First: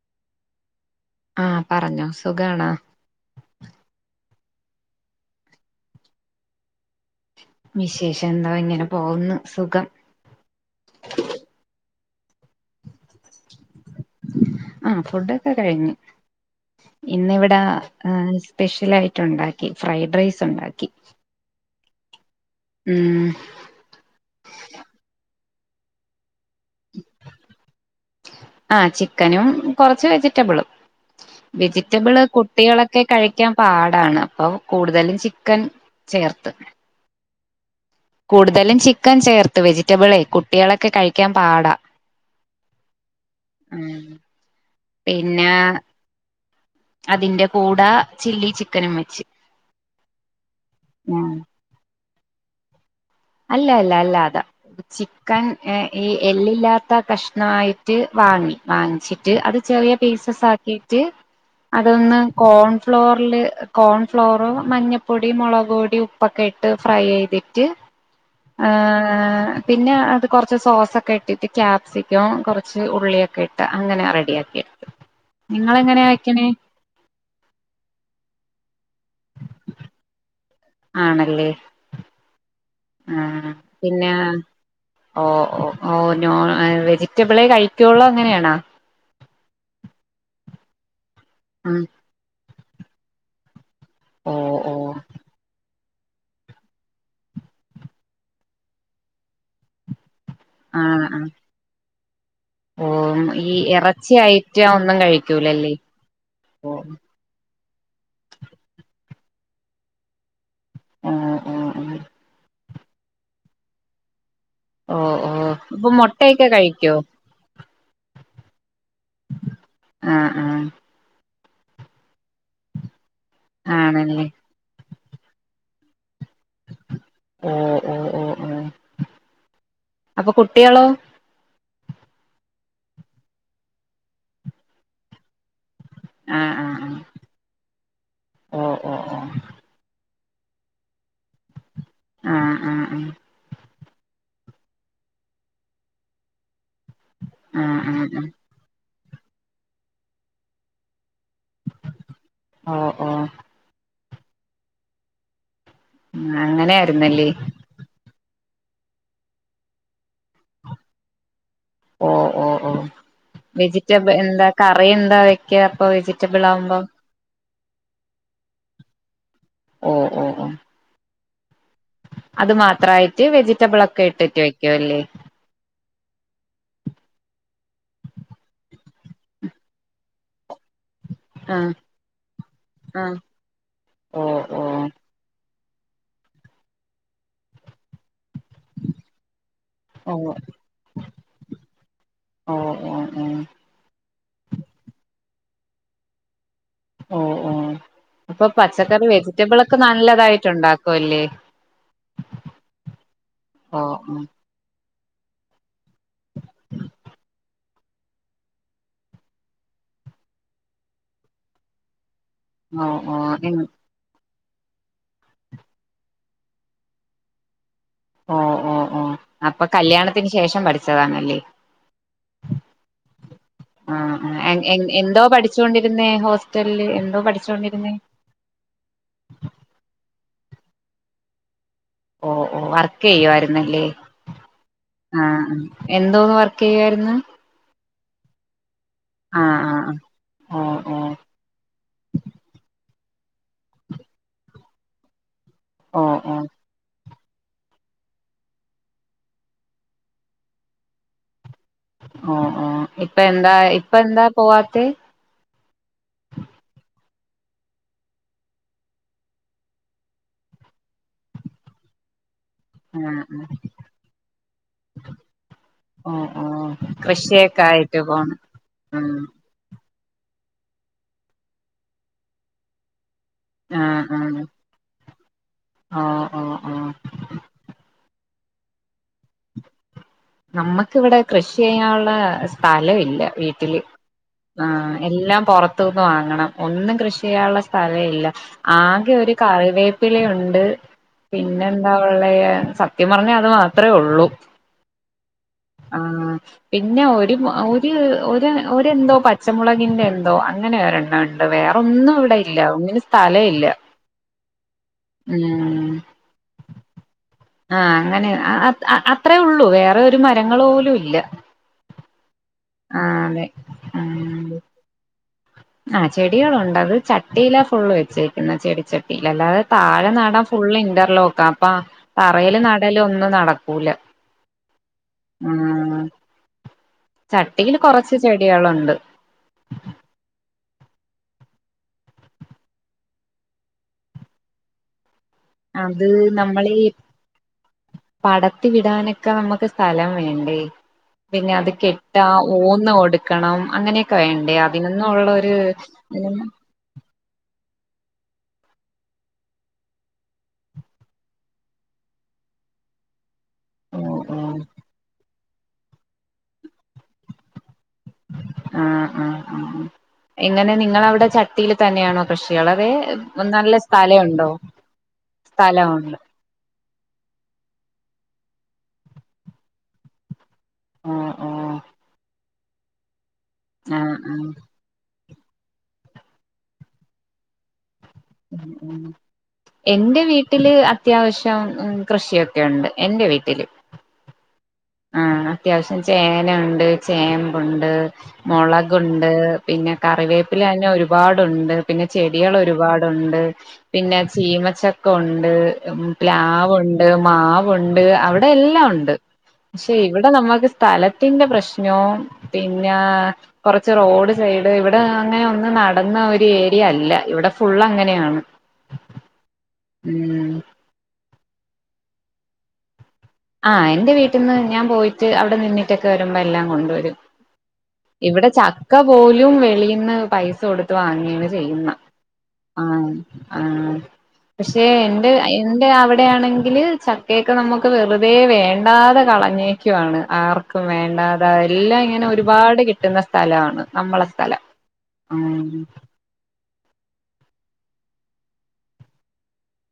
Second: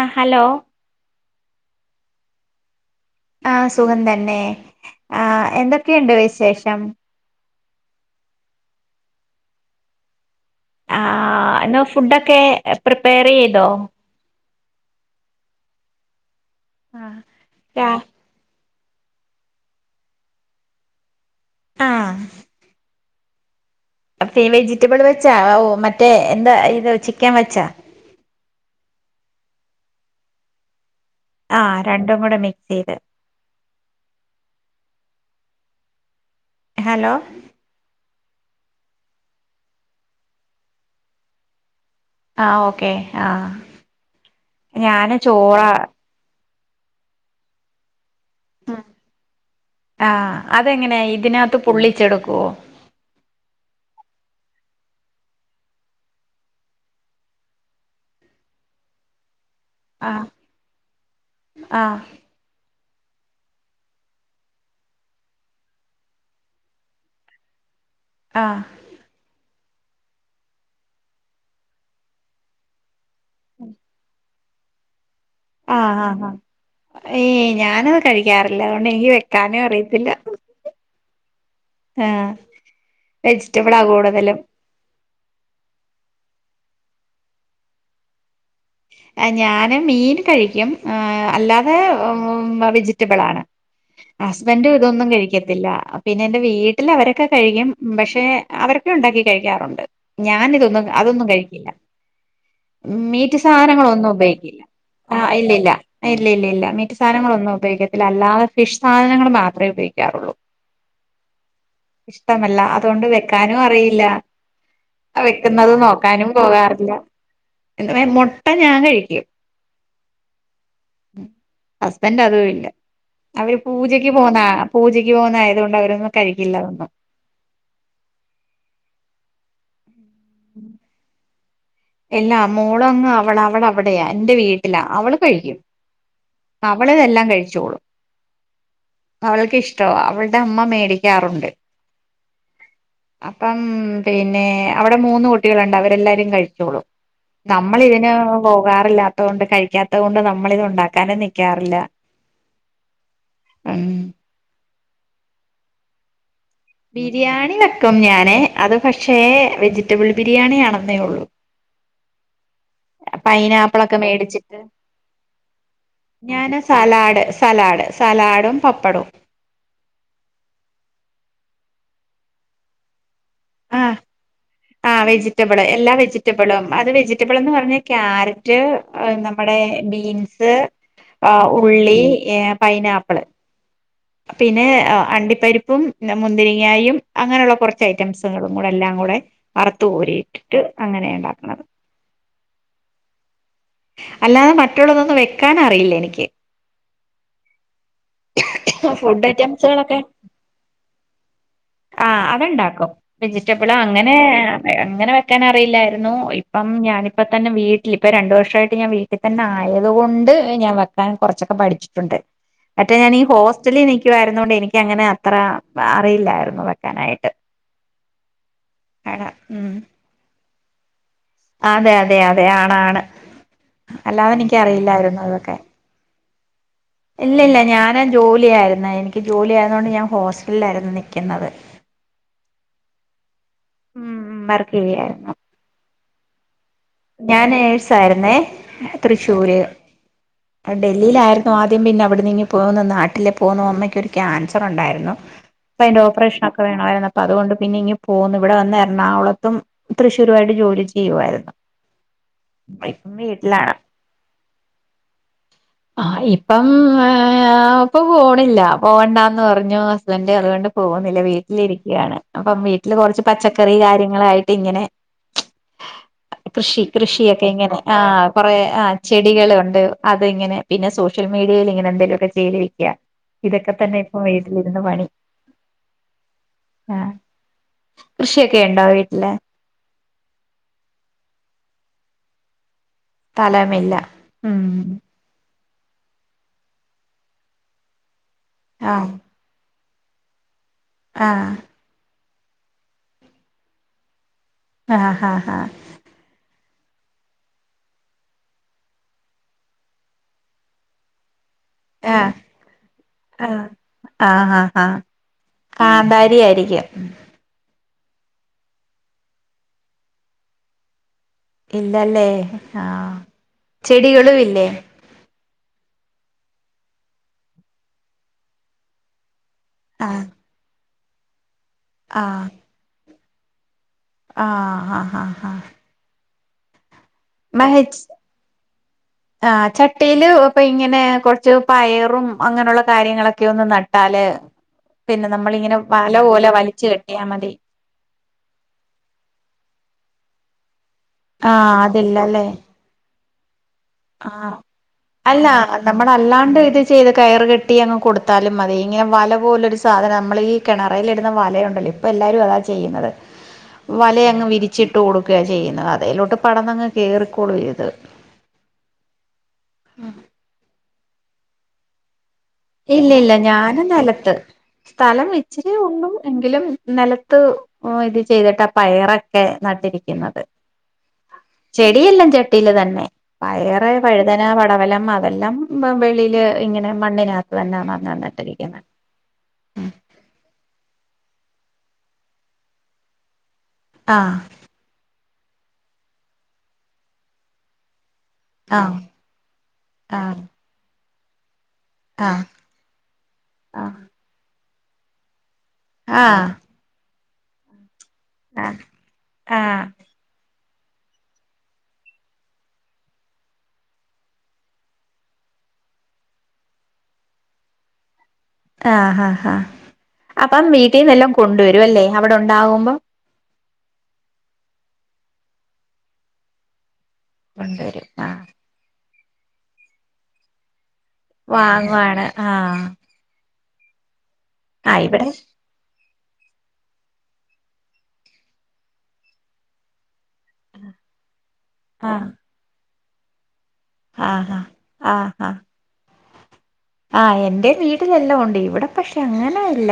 അ hello ആഹ് പറഞ്ഞോ സുഖാണോ ആ സുഖം തന്നെ ആ എന്തൊക്കെയുണ്ട് വിശേഷം വിശേഷം എന്തോ ഇങ്ങനെ പോകുന്നു സുഖം ആ എന്നോ ഫുഡൊക്കെ പ്രിപ്പയർ ചെയ്തോ ആ ഫുഡൊക്കെ കഴിഞ്ഞു ഇന്നിവിടെ ആഹ് [unintelligible] സ്പെഷ്യൽ ആയിട്ട് ഉണ്ടാക്കി ഫ്രൈഡ് റൈസ് ഉണ്ടാക്കി ആ ഉം വെജിറ്റബിൾ വെച്ചാ ഓ മറ്റേ എന്താ ഇത് ചിക്കൻ വച്ച കുറച്ച് വെജിറ്റബിളും രണ്ടും വെജിറ്റബിള് കൂടെ മിക്സ് ചെയ്ത് കുട്ടികളൊക്കെ കഴിക്കാൻ പാടാണ് അപ്പൊ കൂടുതലും ചി ക്കൻ ചേർത്ത് ഹലോ കൂടുതലും ചിക്കൻ ചേർത്ത് വെജിറ്റബിളേ കുട്ടികളൊക്കെ കഴിക്കാൻ പാടാ ആ ഓക്കെ ആ ഉം ഞൻ പിന്നെ ചോറാ അതിന്റെ കൂടെ ചില്ലി ഉം ചിക്കനും വെച്ച് ആ അതെങ്ങനെയ ഉം ഇതിനകത്ത് പുള്ളിച്ചെടു കോ അല്ല അല്ല അല്ല അതാ ചിക്കൻ ഈ എല്ലില്ലാത്ത കഷ്ണമായിട്ട് വാങ്ങി വാങ്ങിച്ചിട്ട് അത് ചെറിയ ആഹ് പീസസ് ആക്കിട്ട് ആഹ് അതൊന്ന് കോൺ ഫ്ലോറിില് കോൺ ഫ്ലോർ മഞ്ഞപ്പൊടി മുളക് പൊടി ഉപ്പൊക്കെ ഇട്ട് ഫ്രൈ ചെയ്തിട്ട് ആഹ് ആ പിന്നെ അത് കുറച്ച് സോസൊക്കെ ഇട്ടിട്ട് ക്യാപ്സിക്കം കുറച്ച് ഉള്ളിയൊ ക്ക ഇട്ട് അങ്ങനെ റെഡി [unintelligible] ആ ആഹ് ആാ ഏ ഞാനത് കഴിക്കാറില്ല [unintelligible] നെയ്യ് വക്കാനും അറിയത്തില്ല ആണല്ലേ ആഹ് ആ വെജിറ്റബിളാ പിന്നെ കൂടുതലും ഓ ഓ നോ ആ വെജിറ്റബിളെ കഴിക്കുയുള്ളൂ അങ്ങനെയാണാ ഞാന് മീൻ കഴിക്കും ആ അല്ലാതെ ഉം വെജിറ്റബിളാണ് ഓ ഹസ്ബൻഡും ഓ ഇതൊന്നും കഴിക്കത്തില്ല പിന്നെ എന്റെ വീട്ടിൽ അവരൊക്കെ കഴിക്കും പക്ഷെ അവരൊക്കെ ഉണ്ടാക്കി കഴിക്കാറുണ്ട് ഞാനിതൊന്നും അതൊന്നും കഴിക്കില്ല ഓമ് സാനങ്ങളൊന്നും ഉപയോഗിക്കില്ല ആ ഇല്ലില്ല കഴിക്കൂലല്ലേ ഇല്ലില്ലില്ല മീറ്റ് സാനങ്ങളൊന്നും ഒന്നും ഉപയോഗിക്കത്തില്ല അല്ലാതെ ഫിഷ് സാധനങ്ങൾ മാത്രമേ ഉപയോഗിക്കാറുള്ളൂ ആഹ് ആഹ് ആഹ് ഇഷ്ടമല്ല അതുകൊണ്ട് വെക്കാനും അറിയില്ല ഓ ഓ വെക്കുന്നത് ഇപ്പൊ മുട്ടയൊക്കെ കഴിക്കോ ഇതെവേ മൊ മുട്ട ഞാനെ ആ ആ ഹസ്ബൻഡ് അതുവില്ല അവര് പൂജയ്ക്ക് ആണല്ലേ പോന്നാ പൂജക്ക് ക്ക് പോകുന്നതായതുകൊണ്ട് അവരൊന്നും കഴിക്കില്ല അതൊന്നും ഓ ഓ ഓ ഓ അപ്പൊ കുട്ടികളോ? ഇല്ലാ മോളങ്ങ് അവള് അവളവിടെയാ എന്റെ വീട്ടിലാ അവള് കഴിക്കും ആഹ് ആഹ് ആഹ് അവളിതെല്ലാം കഴിച്ചോളും ഓ ഓ ഓ അവൾക്ക് ഇഷ്ടമാ അവൾ ടെ അമ്മ മേടിക്കാറുണ്ട്. ആഹ് ആഹ് ആഹ് അപ്പം പിന്നെ അവിടെ മൂന്ന് കുട്ടികളുണ്ട് അവരെല്ലാരും കഴിക്ക് ച്ചോളും ആഹ് ആഹ് നമ്മളിതിന് ആഹ് പോകാറില്ലാത്ത് ത്തോണ്ട് കഴിക്കാത്തകൊണ്ട് നമ്മളിത് ഒണ്ടാക്കാനും നിക്ക് ക്കാറില്ല ഓ ഓ ഉം അങ്ങനെയായിരുന്നല്ലേ ബിരിയാണി വെക്കും ഞാന് അത് പക്ഷേ വെജിറ്റബിൾ ബിരിയാണിയാണന്നേ ഒള്ളൂ ഓ ഓ ഓ പൈനാപ്പിളൊക്കെ വെജിറ്റബിൾ എന്താ മേടിച്ചിട്ട് കറി എന്താ വെക്ക അപ്പൊ വെജിറ്റബിൾ ഞാന് ആകുമ്പോ സലാഡ് സലാഡ് സലാഡും പപ്പടവും ഓ ഓ ഓ അത് മാത്രായി വെജിറ്റബിള ആഹ് ഒക്കെ ഇട്ടിട്ട് വെക്കും അല്ലേ ആഹ് വെജിറ്റബിള് എല്ലാ വെജിറ്റബിളും അത് വെജിറ്റബിൾന്ന് പറഞ്ഞ ക്യാരറ്റ് നമ്മുടെ ബീൻസ് ആ ആഹ് ഉള്ളി ഏ ആഹ് പൈനാപ്പിള് ഓ പിന്നെ ഓ അണ്ടിപ്പരി പ്പും മുന്തിരിങ്ങായും അങ്ങനെയുള്ള കുറച്ച് ഐറ്റംസ് കൂടെ എല്ലാം കൂടെ ഓ വറത്തുകോരിയിട്ടിട്ട് അങ്ങനെ ഉണ്ടാക്കത് ഓ ഓ ഓ അല്ലാതെ മറ്റുള്ളതന്ന് വേ ക്കാനറിയില്ല എനിക്ക് ഓ ഓ അപ്പൊ പച്ചക്കറി ഫുഡ് വെജിറ്റബിൾ ഒക്കെ നല്ലതായിട്ട് ഉണ്ടാക്കും അല്ലേ ആ അത്ണ്ടാക്കും വെജിറ്റബിൾ ഓ അങ്ങനെ ഓ അങ്ങനെ വെക്കാൻ അറിയില്ലായിരുന്നു ഇപ്പം ഞാനിപ്പ തന്നെ വീട്ടിൽ ഇപ്പ രണ്ടു വർഷയിട്ട് ഞാൻ വീട്ടിൽ തന്നെ ആയത് കൊണ്ട് ഞാൻ വെക്കാൻ കുറച്ചൊക്കെ പഠിച്ചിട്ടുണ്ട് മറ്റേ ഓ ഞാനീ ഹോസ്റ്റലിൽ നിക്കുയിരുന്നു ണ്ട് എനക്ക്ങ്ങനെ അത്ര അറിയില്ലായിരുന്നു വെക്കാനായിട്ട് ആ ഓ ഓ അട അപ്പൊ ഉം കല്യാണത്തിന് ശേഷം പഠിച്ചതാണ് അതെ അതെ അതെ ആണാണ് ആ അല്ലാതെ എനിക്ക അറിയില്ലായിരുന്നു എന്തോ അതൊക്കെ പഠിച്ചുകൊണ്ടിരുന്നേ ഹോസ്റ്റലില് എന്തോ ഇല്ലല്ല പഠിച്ചോണ്ടിരുന്നേ ഞാനാ ജോലിയായിരുന്ന എനിക്ക് ജോലി ആയതുകൊണ്ട് ഞാൻ ഹോസ് ല്ലായിരുന്നു നൽക്കുന്നത് ഓ ഓ വർക്ക് ചെയ്യുവായി ന്നല്ലേ ഉം വർക്ക് ആ ചെയ്യായിരുന്നു എന്തോന്ന് വ ക്കെയായിരുന്നു സായ്ര്ന്നേ തൃശ്ശൂര് ഓ ഓ ഡൽഹിയിലായിരുന്നു ആദ്യം പിന്നെ അവിടെ നിങ്ങി പോകുന്ന നാ പോന്നു അമ്മയ്ക്കൊരു ക്യാൻസർ ഉണ്ടായിരുന്നു അതിന്റെ ഓ ഓ ഓപ്പറേഷന ഒക്കെവേണമായിരുന്നു അപ്പ അതുകൊണ്ട് പിന്നെ ഇങ്ങ പോകുന്നു ഇവിടെ വന്ന് എറണാകുളത്തും തൃശ്രുരുമായിട്ട് ജോലി ചെയ്യുമായിരുന്നു ഓ ഓ ഇപ്പ എന്താ ഇപ്പ എന്താ പോവാത്തെ ആ അപ്പൊ പോണില്ല പോകണ്ടന്ന് പറഞ്ഞു ഹസ്ബൻഡ അതുകൊണ്ട് പോകുന്നില്ല വീട്ടിലിരിക്കയാണ് അപ്പം വീട്ടില് ആ കൊർച്ച് പച്ചക്കറി കാര്യങ്ങളായിട്ട് ഇങ്ങനെ ഓ ഓ കൃഷി കൃഷിയൊക്കെ ഇങ്ങനെ ആ ആയിട്ട് പോണ് കൊറെ ആ ഉം ചെടികള് ഉണ്ട അത് ഇങ്ങനെ പിന്നെ സോഷ്യൽ മീഡെയിലിങ്ങനെ എന്തെലൊക്കെ ചെയ്തിരിക്ക ഇതൊക്കെ തന്നെ ഇപ്പൊ വീട്ടിലിരുന്ന് പണി ആ ആ ആ കൃഷിയൊക്കെ ഇണ്ടൊ വീട്ട്ല് നമ്മക്ക് ഇവിടെ കൃഷിയ്യാനുള്ള സ്ഥലവില്യാ വീട്ടില് സ്ഥലമില്ല ആ ഉം എല്ലാം പുറത്ത് ന്ന് വാങ്ങണം ഒന്നും കൃഷിയ്യാള്ള സ്ഥലം ഇല്ല ആ ആകെ ഒരു കറിവേ പ്പിലയുണ്ട് ആ പിന്നെ എന്താ ഉ സത്യം പറഞ്ഞാ അത് മാത്രെ ഒള്ളൂ ആഹ് ഹാ ഹാ ആഹ് പിന്നെ ഒരു ഒര് ഒര ഒരന്തോ പച്ചമുളകിന്റെന്തോ അങ്ങനെ ഒരണ്ണണ്ട് ഏ ഏ ഇല്ല ആ അ ആ കാന്താരിയായിരിക്കും ആ അങ്ങനെ അ അ അ അത്രെഒള്ളൂ വേറൊരു മരങ്ങളോലുല്ല ഇല്ലാലെ ആ ആ ചെടികളും ഇല്ലെ ആ ചെടികളുണ്ട് അത് ചട്ടീലാഫുള്ള് വെച്ചേക്കുന്നെ ചെടിച്ചട്ടീല് അല്ലാതെ ആ താഴെ നടാൻ ഫുള്ള് ഇൻ്റർ ലൊക്കാ അപ്പൊ ആ തറയില് ഒ ന്നും നട ആ ഹാ ഹാ ഹാ ചട്ടിയിൽ മെഹച്ച് കൊറച്ച് ചെടികളുണ്ട് ഏ ചട്ടീല് പെയി ഇങ്ങനെ കൊർച്ച് പയറും അങ്ങനൊള്ള കാര്യങ്ങളൊക്കെ ഒന്ന് നട്ടാല് പിന്നെ നമ്മളിങ്ങനെ അത് വല പോലെ നമ്മളീ വലിച്ചു കെട്ടിയാ മതി പടത്തി വിടാനൊക്കാ നമ്മക്ക് സ്ഥലം വേണ്ടേ ആ പിന്നെ അത് കെട്ടാ അതില്ലല്ലേ ഊന്ന് കൊടു ക്കണം ആ അല്ല നമ്മളല്ലാണ്ടെ ഇത് ചെയ്ത് കയറ് കെ ട്ടിയങ്ങ് കൊടുത്താലും മതി ഇങ്ങനെ വലപോലൊരു സാധനം നമ്മളീ കെണറേല് ഇടുന്ന വലയുണ്ടല്ലോ ഇപ്പൊ എല്ലാരും അതാ ചെയ്യുന്നത് ഓ ഓ വലയങ്ങ് വിരിച്ചിട്ട് ഓടും ക്കെ ചെയ്ന്നേ അതിലേട് പടന്ന് അങ്ങ് കോറി കോളത് ആ ആ എങ്ങനെ നിങ്ങളഅവിടെ ചട്ടിയിൽ തന്നെയാണോ കൃഷികള് അതെ ഇല്ല ഇല്ല നല്ല ഞാനും നിലത്ത് സ്ഥലമുണ്ടോ സ്ഥലം ഇച്ചിരി ഉള്ളു സ്ഥലമാണ് എങ്കിലും നിലത്ത് ഇത് ചെയ്ത് ടാ പയർ ഓകെ നടിരികുന്നത് ആഹ് ആഹ് ചെടി എല്ലാം ചേട്ടൻ ട്ടീല് തന്നെ വേറെ ആഹ് വഴുതന ആഹ് പടവലം മത്ത എല്ലാം ഇപ്പോ വെളിയില് ഇങ്ങനെ മണ്ണിന [unintelligible] തന്നാന്ന എന്റെ വീട്ടില് അത്യാവശ്യ കൃഷി ഒക്കെയുണ്ട് എന്റെ വിട്ടില് ആ ആ അത്യാവശ്യം ചേനയുണ്ട് ചേമ്പ്ണ്ട് മുളക്ക് ആഹ് ഉണ്ട് പിന്നെ ആഹ് കറിവേപ്പില തന്നെ ഒരു പാ ഒരു പാടുണ്ട് പിന്നെ ആഹ് ചെടികൾ ഒരുപാടുണ്ട് ആഹ് പിന്നെ ചിമ ചക്ക ഉണ്ട് ആഹ് പ്ലാലാവ് ഉണ്ട് മാവ് ഉണ് ണ്ട് അവിടെ ആഹ് എല്ലാം ഉണ്ട് ആഹ് പക്ഷേ ഇവിടെ നമ്മക്ക് സ്ഥലത്തിന്റെ പ്രശ്നേം പിന്ന കുറച്ച് റോഡ് സെസ് അങ്ങനെ ഒന്ന് നടന്ന് ഒന്ന് എരിയ അല്ല ഇവിടെ ഫുൾ അങ്ങനെയാണ് ആ ഹ ഹ ഉം അപ്പം വിട്ടിന്ന് എല്ലാം കൊണ്ട് വരും ഇതല്ലേ അവിടെ ഉണ്ടാകുമ്പോം ആ എന്റെ വിട്ടിന്ന് ഞാൻ പോയിട്ട് അവിടെ നിന്നിട്ട്ക്കെ വരുമ്പോ എല്ലാം കൊണ്ട് വരും കൊണ്ട് വരും ആ കോലും വേളിയ്ന്ന് പൈസ കൊട് വാങ്ങിയാണ് ചെയുന്ന വാങ്ങുവാണ് ആഹ് ആ ആ പക്ഷേ ആഹ് ഇവിടെ എൻ്റെ എന്റെ അ ഇവിടെയാണെങ്കില് ചക്കയൊക്കെ നമ്മുക്ക് വെറു വേ വേണ്ടതെ കളഞ്ഞേക്കുവാണ് ആർക്കും വേണ്ടാ അതാ എല്ലാം ഇങ്ങനെ ആഹ് ഒരുപാട് കിട്ട കിട്ടുന്ന സ്ഥലാണ് നമ്മളെ ആഹ് സ്ഥലം ആഹ് ആഹ് ഉം ആഹ് എന്റെ വീട്ടിലെല്ലാം ഒണ്ട് ഇവിടെ പക്ഷെ അങ്ങനെ ഇല്ല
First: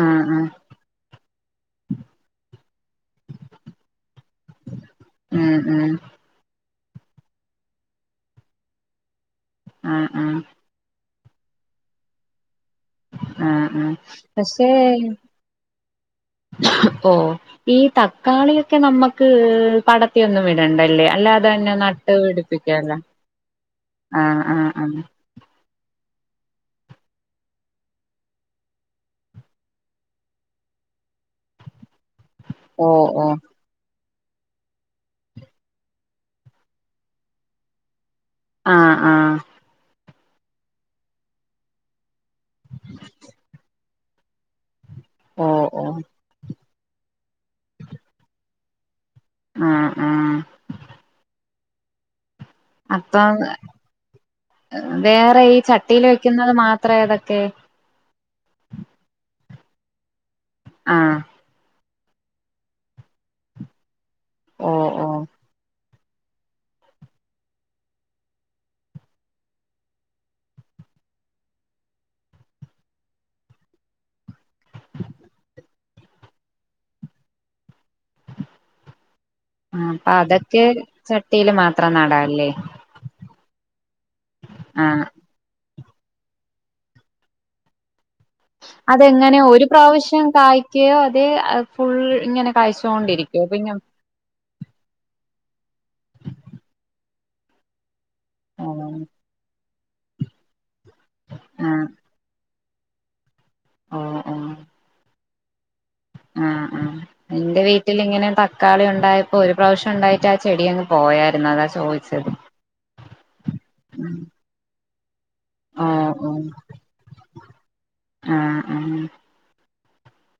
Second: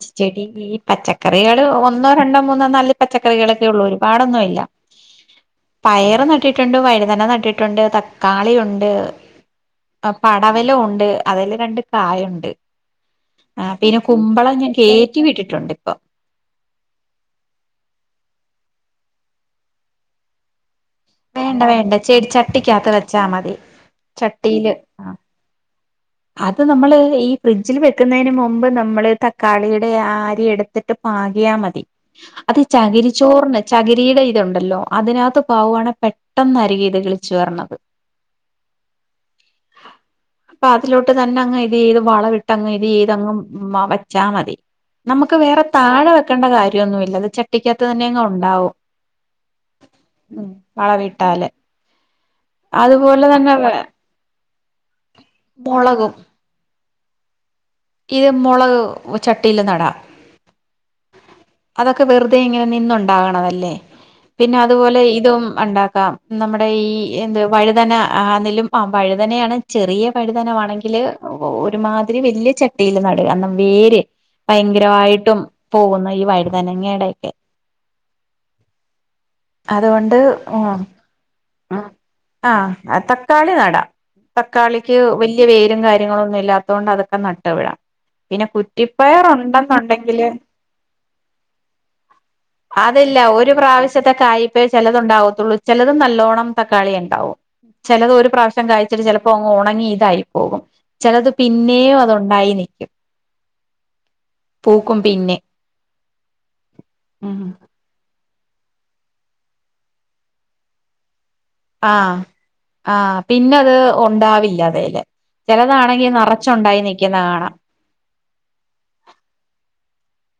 ആഹ് ചെടി ആഹ് പച്ചക്ക കറികള് ഒന്നോ രണ്ടോ മൂന്നോ നല്ല പച്ചക്കറികളൊക്കെ ഉള്ളൂ ഒരുപാടൊന്നും ഇല്ല ഉം ഉം പയറ് നട്ടിട്ട് ണ്ട് വഴുതന നട്ടിട്ടുണ്ട് തക്കാളി ഉണ്ട് ആഹ് ആ ആഹ് പടവലം ഉണ്ട ണ്ട് അതേല് രണ്ട് കായൊണ്ട് ആ ആ പക്ഷേ കേറ്റി വിട്ടിട്ടുണ്ട് ഇപ്പൊ ഓ ഈ തക്കാളിയൊ ക്കെ നമ്മക്ക് പടത്തി ഒന്നും വിടണ്ട വേണ്ട വേണ്ട ചെടി ചട്ടിക്കകത്ത് വെച്ചാ മതി ആഹ് ആഹ് ചട്ടിയില് ആഹ് ആ അത് നമ്മള് ഈ ഫ്രിഡ്ജിൽ വെക്കുന്നതിന് മുൻപ് നമ്മള് തക്കാളിയുടെ ആ അരി എടുത്തിട്ട് പാകിയാ മതി അതെ ഓ ചകിരി ഓ ചോറിന് ചകി ടെ ഇതുണ്ടല്ലോ അതിനകത്ത് പാകുവാണേ പെട്ടെന്നാരിക്കും ഇത് കിളിച്ചു വരണത് ആ ആ പ ത്തിലോട്ട് തന്നെ അങ്ങ് ഇത് ചെയ്ത് വളം ഇട്ട്ങ്ങ് ഇത് ചെയ്ത്ങ് വ വച്ചാ മതി നമുക്ക് ഓ വേറെ ഓ താഴെ വെക്കേണ്ട കാര്യ ഒന്നും ഇല്ല ചട്ടിക്കകത്ത് തന്നെ അങ്ങ് ഒണ്ടാവും ആഹ് ആഹ് ഉം വളം ഇട്ടാല് അതുപോലെ അപ്പം തന്നെ വെ വേറെ ഈ ചട്ടില് വെക്കുന്നത് മാത്ര ത്ര ഏതൊക്കെ? ഈ മൊളക് ചട്ടിയില് നടാം ആഹ് അതൊക്കെ വെറുതെ ഇങ്ങനെ നിന്ന് ഒണ്ടാകണതല്ലേ പിന്നെ ഓ അതുപോലെ ഓ ഇതും ഉണ്ടാ ടാം നമ്മുടെ ഈ എന്ത് വഴുതന ആന്നേലും ആ വഴുതനയാണ് ചെറിയ വഴുതനം ആണെങ്കില് ഒരുമാതിരി വലിയ ചട്ടിയിൽ നടുക വേര് ഭയങ്കരമായിട്ടും പോകുന്ന ഈ വഴു തനങ്ങേടൊക്കെ ആ അപ്പൊ അതുകൊണ്ട് അതൊക്കെ ഉം ചട്ടി ല് മാത്രം നടാല്ലേ ക്കാളി നടാം തക്കാളിക്ക് ആഹ് വല്യ വേരും കാര്യ കാര്യങ്ങൾ ഒന്നുംല്ലാത്തോണ്ട് അതൊക്കെ നട്ട് വിടാം. പിന്നെ കുറ്റിപ്പയർ അതെങ്ങനെ ഒരു പ്രാവശ്യം ഉണ്ടെന്നുണ്ടെങ്കില് കായ്ക്കയോ അതോ ഫുള്ള് ഇങ്ങനെ കായ്ച്ചോണ്ടിരിക്കോ പിന്നെ പ്പെ ചെലത് ഉണ്ടാവത്തള്ളു ചെലത് നല്ലോണം ന്നം തക്കാളിയിണ്ടാവും. ചെലത് ഒരു പ്രാവശ്യം കായിച്ചിട്ട് ചെലപ്പോ അങ്ങ് ഒണ ങ്ങി യിതായിപ്പോവും. ചെലത് ആഹ് പിന്നെയും അത് ഉണ്ടായിനി പൂക്കും പിന്നെ ആ ആ എന്റെ വീട്ടില്ങ്ങനെ ത ക്കാളി ഉണ്ടായപ്പോ ഒരു പ്രാവശ്യം ഉണ്ടായിട്ട് ആ ചെടി അങ്ങ് പോയായി ആ ആ പിന്നെ അത് ഉണ്ടാവില്ല അതേ ചെലതാണങ്കി ഓഹ് ഓഹ് നെറച്ച് ഉണ്ടായി നിൽക്കുന്ന കാണാ ആഹ് ആഹ്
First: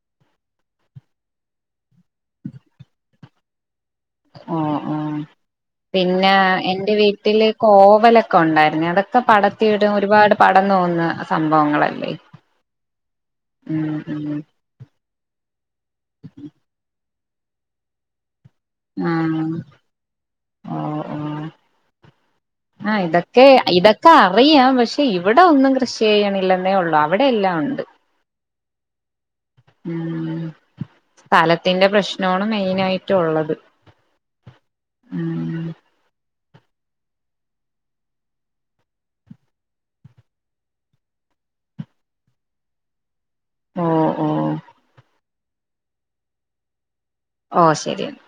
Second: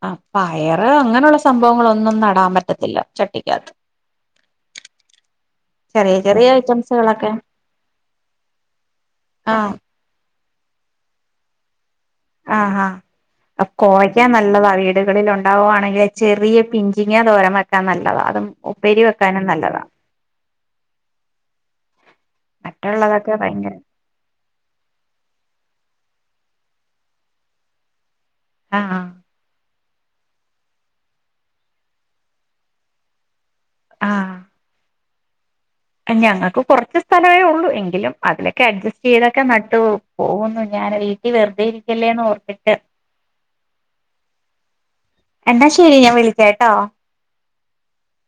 ആ പയറ് അങ്ങനെള്ള സംഭവങ്ങൾ ഒന്നും നടാൻ പറ്റത്തില്ല ചട്ടിക്കകത്ത്. ആ ആ ചെറിയ പിന്നെ ചെറിയ എന്റെ ഐറ്റംസുകളൊക്കെ വീട്ടില് കോവലക്കെ ഉണ്ടായിരുന്നേ അതൊക്കെ ആഹ് പടത്തിയിടും ഒരുപാട് പടന്നുപോവുന്ന സംഭവങ്ങളല്ലേ ആ ആ ഉം കോവക്ക ഉം നല്ലതാ വീടുകളിൽ ഉണ്ടാവുണെങ്കിൽ ചെറിയ പിഞ്ച് ങ്ങാ തോരൻ വെക്കാൻ നല്ലതാ അതും ഉപ്പേരി ആ വെക്കാനും നല്ലതാ ആ ഓ ഓ ആ മറ്റുള്ളതൊക്കെ ഇതൊക്കെ ഭയങ്കര ഇതൊക്കെ അറിയാം പക്ഷേ ഇവിടെ ഒന്നും കൃഷി ചെയ്യിണില്ലന്നേ ഉള്ളൂ അവിടെ എല്ലാ ഒണ്ട്. ആ ആ ഉം സ്ഥലത്തിന്റെ പ്രശ്നോണ് മെയിന് ആയിറ്റൊള്ളത്. ആഹ് ഉം ഞങ്ങക്ക് കൊറച്ച് സ്ഥലമേ ഒള്ളൂ എങ്കിലും അതിലൊക്കെ അഡ്ജസ്റ്റ് ചെയ്തൊക്കെ നട്ടു പോക് പോകുന്നു ഞാന് വീട്ടില് വെറുതെ ഇരിക്കല്ലേന്നോർത്തിട്ട്. ഓ ഓ എന്നാ ശരി ഞാൻ വിളിക്കാട്ടോ. ഓ ശരിയെന്നാ